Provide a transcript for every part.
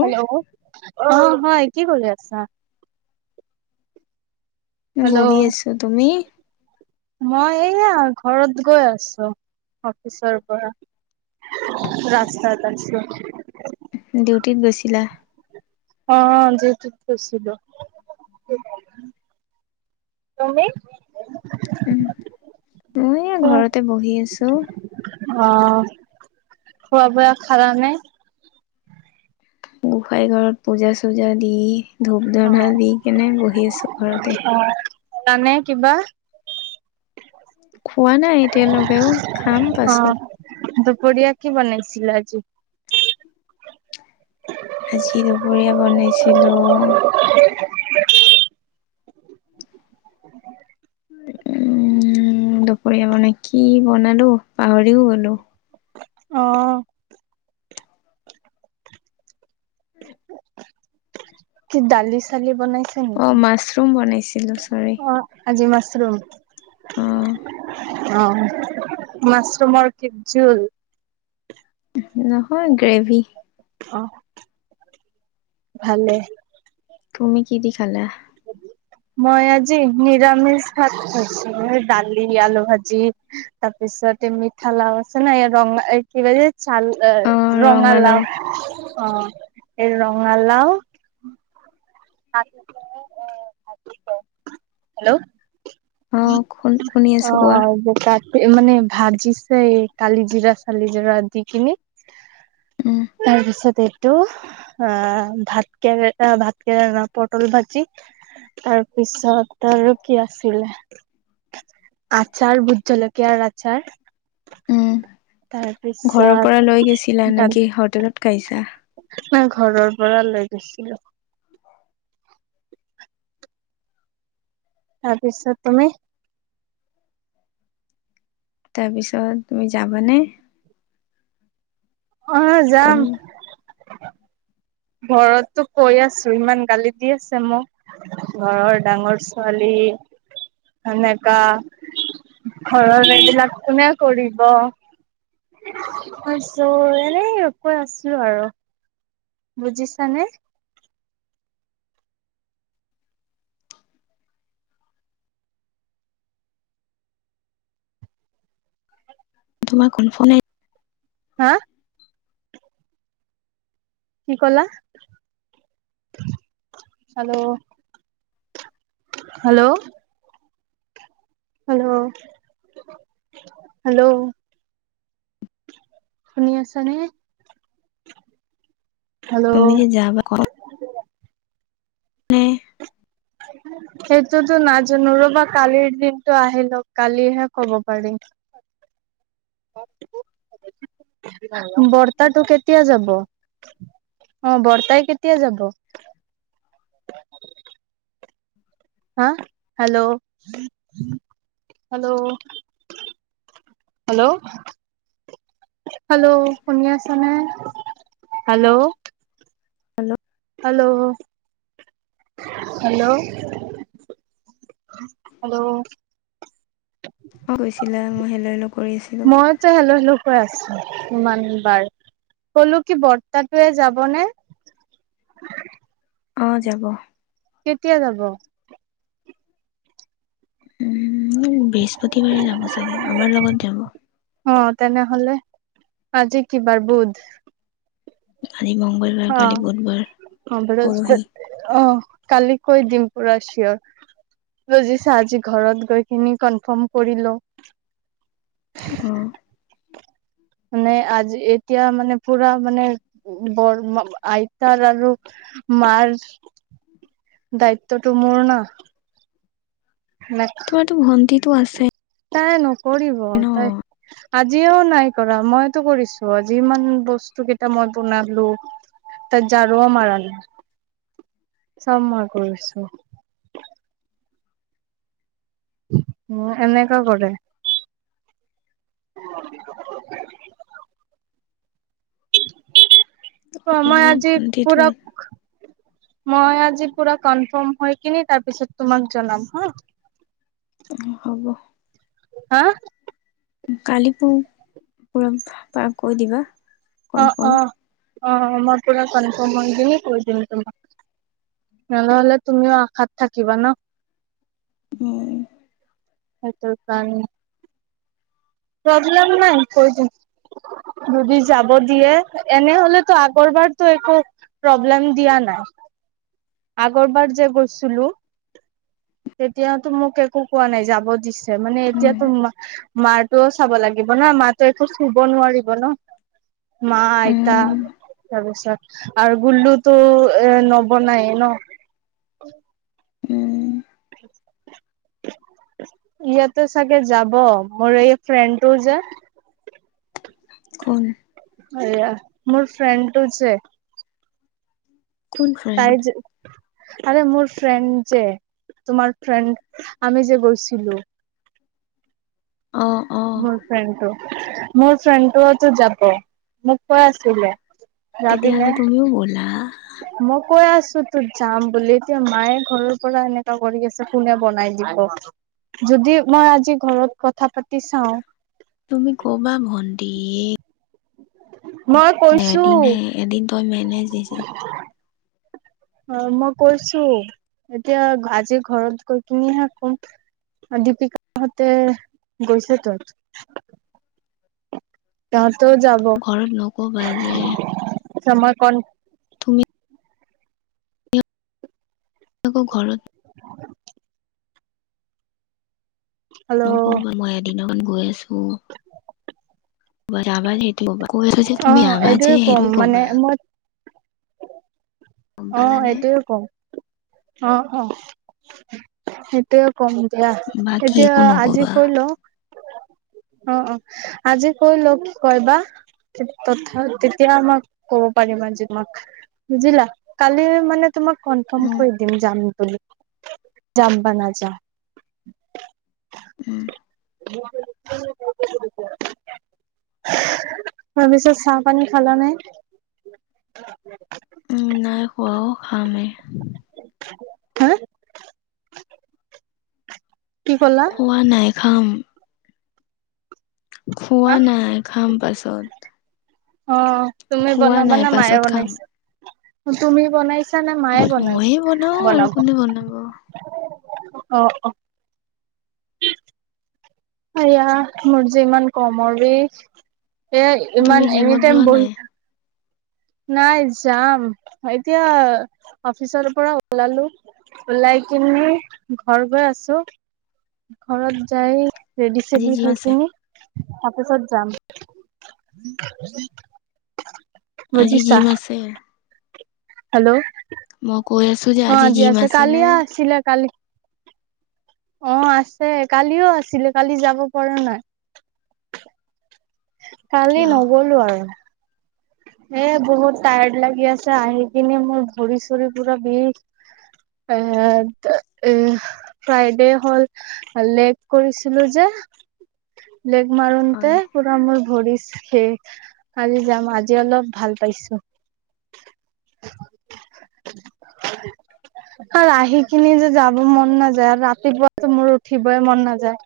Hello অ', হয়, কি কৰি আছা? বহি আছো, তুমি? মই এয়া ঘৰত গৈ আছো অফিচৰ পৰা। ৰাস্তা এটা আছে। ডিউটিত গৈছিলা? অ যেতছিলো। তুমি। উম মই ঘৰতে বহি আছো। অ', খোৱা বোৱা খালা নে? গোঁসাই ঘৰত পূজা চূজা দি ধূপ অ ধনা দি কিনে বহি আছো ঘৰতে। জানে কিবা? খোৱা নাই এতিয়ালৈকে, খাম পাছত। পৰীয়া কি বনাইছিল আজি? আজি দুপৰীয়া বনাইছিলো কি [inaudible] উম, দুপৰীয়া মানে কি বনালো পাহৰিও গ'লো। আহ কি ডালি চালি বনাইছে অ', নেকি? মাছৰুম বনাইছিলো চৰি অ আজি মাছৰুম। অ অ', মাছৰুমৰ কে জুল নহয় গ্ৰেভি অ', ভালে তুমি কি দিখালা? [unintelligible] মই আজি নিৰামিষ ভাত খাইছো দালি আলু ভাজি তাৰপিছত তাৰিছতে মিঠা লাও আছে ন ৰং কি চাল অ ৰঙালা ৰঙালাও অ', এই ৰঙালাওঁ। [unintelligible] হেল্ল'। অ শুনি আছো কোৱা অ', ব মানে ভাজিছে কালি জিৰা চালি জিৰা দি কিনি। উম তাৰপিছত এইটো অ', ভাত কেৰে ভাত পটল ভাজি তাৰ পিছত। ত আৰু কি আছিলে আচাৰ ভুত জলকীয়াৰ আচাৰ উম ঘৰৰ পৰা তাৰপিছত লৈ গৈছিলা ত নেকি হোটেলত খাইছা ঘৰৰ পৰা লৈ গছিলো তাৰপিছত তুমি তাৰপিছত তুমি যাবানে? অ', যাম ঘৰতটো কৈ আছো ইমান গালি দি আছে মোক ঘৰৰ ডাঙৰ ছোৱালী সনেকা ঘৰৰ এইবিলাক কোনে কৰিব। চো এনেই কৈ আছিলো আৰু। বুজিছা নে। তোমাৰ কোন ফোন আহ হা কি কলা, হেল্ল', হেল্ল', হেল্ল, ' হেল্ল' শুনি আছ নে তুমি। [unintelligible] মে সেইটোতো নাজানো ৰ'বা কালিৰ দিনটো আহি লওঁক কালিহে ক'ব পাৰিম। [inaudible] বৰ্তাটোটো কেতিয়া যাব অ বৰ্তাই কেতিয়া যাব হা, হেল্ল' হেল্ল', হেল্ল' হেল্ল' শুনি আছ নে hello, hello. Hello, ' hello hello, অ গৈছিলা। [unintelligible] মইতে হেল্ল, হেল্ল, আছো ইমান বাৰ কলো কি বৰ্তাতয়ে যাব নে [unintelligible] অহ, যাব। কেতিয়া যাব। উম, বৃহস্পতিবাৰে যাব চাগে, আমাৰ লগত যাব। অ তেনেহলে, আজি কি বাৰ বুধ। আজি মংগলবাৰ অ, কালি বুধবাৰ অহ, পৰহি বৃহস্পতি অ, কালি। কৈ দিম, পুৰা চিঞৰ। বুজিছা আজি ঘৰত গৈকিনি কনফাৰ্ম কৰি লও। অহ', মানে আজি এতিয়া মানে, পুৰা মানে বৰ আইতাৰ আৰু। মাৰ, দায়িত্বটো মোৰ না। সেনেকা তোমাৰটো ভণ্টিটো আছে। তাই নকৰিব ন তাই। আজিও নাই কৰা মইতো কৰিছো, আজি ইমান বস্তু কেইটা মই বনালো। তাই ঝাৰুও মাৰা নাই। চব মই কৰিছো। উম, এনেকা কৰে। [unintelligible] মই তোমাৰ আজি ভন্টিটো পুৰা। মই আজি পুৰা কনফাৰ্ম হৈ কিনি তাৰপিছত, তোমাক জনাম হা। হ'ব। হা। কালি পু -পুৰা পা কৈ দিবা। কনফাৰ্ম অ-অ-অ, মই পুৰা কনফম হৈ কিনি কৈ দিম তোমাক। নহ'লে তুমিও আশাত থাকিবা ন। হম, সেইটোৰ কাৰণ। প্ৰব্লেম নাই কৈ দিম। যদি যাব দিয়ে, এনেহলেতো আগৰ বাৰতো একো। প্ৰব্লেম দিয়া নাই, আগৰবাৰ যে গৈছিলো। তেতিয়াতো মোক একো কোৱা নাই যাব দিছে মানে, উম এতিয়াতো মাই। মাৰটোও চাব লাগিব ন, মাতো একো শুব নোৱাৰিব ন। মা আইতা উম তাৰপিছত আৰু গুল্লুতো এ নবনাই। ন। উম, [inaudible] ইয়াতে চাগে যাব মোৰ এই ফ্ৰেণ্ডটো যে। খোন। এয়া মোৰ ফ্ৰেণ্ডটো যে। কোন ফ্ৰেণ্ড তাই যে আৰে মোৰ ফ্ৰেণ্ড যে। তোমাৰ ফ্ৰেণ্ড আমি যে গৈছিলো। অ', অ', মোৰ ফ্ৰেণ্ডটো - মোৰ ফ্ৰেণ্ডটোতো যাব মোক কৈয় আছিলে। যাবিনে তেতিয়াহ'লে তুমিও ব'লা। মই কৈ আছো তোৰ যাম বুলি, এতিয়া মায়ে ঘৰৰ পৰা এনেকা কৰি আছে কোনে বনাই দিয়। যদি মই আজি ঘৰত কথা পাতি চাও। তুমি ক'বা ভণ্টিক। মই কৈছো এদিন হে, এদিন ত মেনেজ দিছে। অহ, মই কৈছো এতিয়া, আজি ঘৰত গৈ কিনিহে কম। দীপিকাহতে গৈছে ত। তাহতেও যাব ঘৰত নক'বা যে কমা কন তুমি আকৌ ঘৰত। ন হেল্ল' ক মই এদি ন গৈছো বাৰ আবাৰ হেইটো কৈ আছ যে অ তুমি আহবা যে এইটোয়ে কম হেৰুই মানে কবা মই গম অ পালানে? এইটয়ে কম অ -অ সেইটোৱে কম এতিয়া বাকী এতিয়া একো আজি নক'বা কল অ অ আজি ক ল কিবা তথা তেতিয়া আমাক কব পাৰিবাজিমাক বুজিলা কালি মানে তোমাক কনফাৰ্ম উম, কৰি দিম যাম। যাম্বা না যাম উম, তাৰ পিছত চাহ পানী খালা নাই। নাাই খুৱোৱাও খামে হা। কি কলা খোৱা নাই খাম। খোৱা নাই খাম পাছত অ' তুমি খোৱা নাই বনাবাানে মায়ে পাছত খাম বনাইছে তুমি বনাইছা নে মায়ে ময়ে বনাও আৰু বনাব কোনে বনাব। অ -অ আয়া মোৰ যে ইমান কমৰ বিষ এ তুমি ইমান জিমত এনেটম যোৱা বহ নাই? থাক নাই যাম এতিয়া অফিচৰ পৰা ওলালো। ওলাই কিিনি ঘৰ গৈ আছো ঘৰত যাই ৰেডি আজি চেলি জিম হয় আছে, কিনি তাৰপাছত যাম আজি বুজিছা জিম আছে। হেল্ল' মই কৈ আছো যে অ আজি জিম আছে আছেনেে কালিয়া আছিলে কালি অ আছে কালিও আছিলে কালি যাব পৰা নাই কালি কিয় নগলো আৰু এ বহুত টায়াৰড লাগি আছে আহি কিনে মোৰ ভৰি চৰি পুৰা বিষ। এ এ ফ্ৰাইডে হল লেক কৰিছিলো যে লেগ মাৰণতে হয়। পৰা মোৰ ভৰি খে কজি যাম আজি জ অলপ ভাল পাইছো আৰু আহি কিনি যে যাব মন নাযায় আৰু ৰাতিপুৱাতো মোৰ উঠিবই মন নাযায়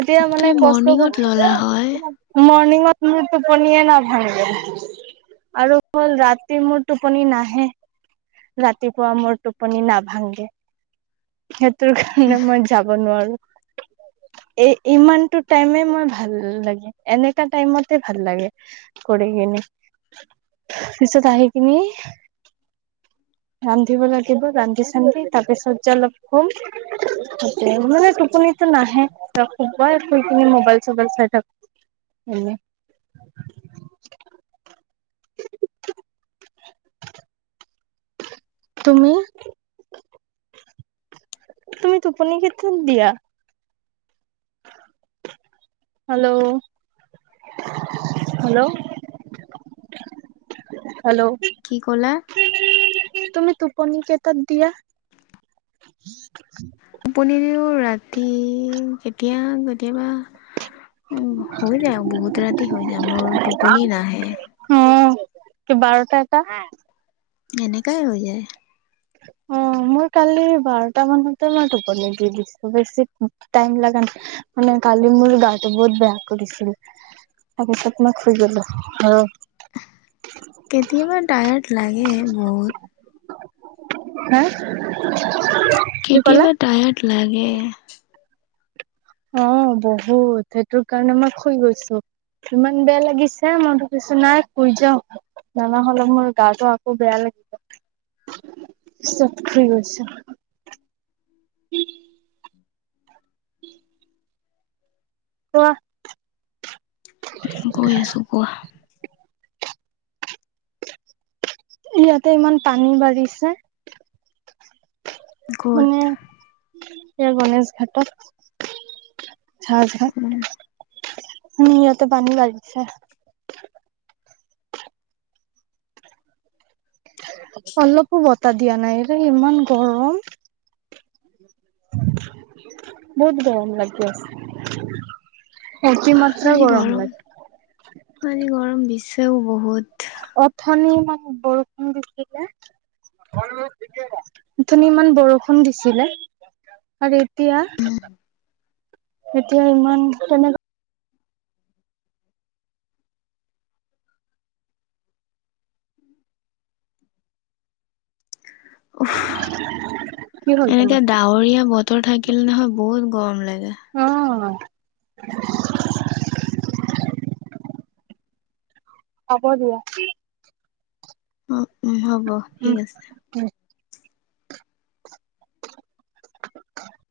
এতিয়া মানে তুমি কষ্ট মৰ্ণিঙত ললা হয়, মং টোপনিয়ে নাভাঙে আৰু হ'ল ৰাতি মোৰ টোপনি নাহে ৰাতিপুৱা মোৰ টোপনি নাভাংগে তোৰ কাৰণে মই যাব নোৱাৰো এ ইমানতটো টাইমে মই ভাল লাগে এনো টাইমতে ভাল লাগে কৰি। কি পছত আহ কি ন। ৰান্ধিব লাগিব ৰান্ধি চানি তাৰপিছত যে অলপ কম মানে টোপনিটো নাহে খুবাৰ তুমি মোবাইল চোবাইল চাই থাক উম তুমি তুমি টোপনি কেত দিয়া হেল্ল' হেল্ল' হেল্ল' কি ক'লে তুমি টোপনি কেইটাত দিয়া পন দিও ৰাতি কেতিয়া কেতিয়াবা উ হৈ যায় বহুত ৰাতি হৈ যায় মোৰ টোপনি নাহে কি বাৰটা এটা এনে কাই হৈ যায় অ মই কালি বাৰটা মানতে মই টোপনি দি দিছো বেছি টাইম লা ন মানে কালি মোৰ গাটো বহুত বেয়া কৰিছিল আগ ত তোমাক শু গলো অ কেতিয়াবা টায়াৰ্ড লাগে বহুত হা কি ক'লা কেতিয়াবা টায়াৰ্ড লাগে অ বহুত সেইটো কাৰণে মই শুই গৈছো ইমান বেয়া লাগিছে মনটো কৈছো নাই কুই যাও নানহলে মোৰ গাটো আকৌ বেয়া লাগিছে চঠি আছে উম কোৱা গৈ আছো কোৱা ইয়াতে ইমান পানী বাঢ়িছে ক'ত এইাৰ গণেশ ঘাটৰ ঝাজ উম, ঘাট সহতে পানী লাগিছে অলপো বতাহ দিয়া নাইৰে ইমান গৰম বহুত গৰম লাগি আছে অতি মাত্ৰা আজি গৰম লাগে আজি গৰম দিছেও বহুত অথনি মান বৰষুণ দি ধুনী ইমান বৰষুণ দিছিলে আৰু এতিয়া এতিয়া ইমান কেনেক উ কি হ'ল তোমাৰ? এনেকে ডাৱৰীয়া বতৰ থাকিলে নহয় বহুত কম লাগ [inaudible] হ'ব দিয়া উ উম হ'ব ঠিক উম, আছে উম। [inaudible]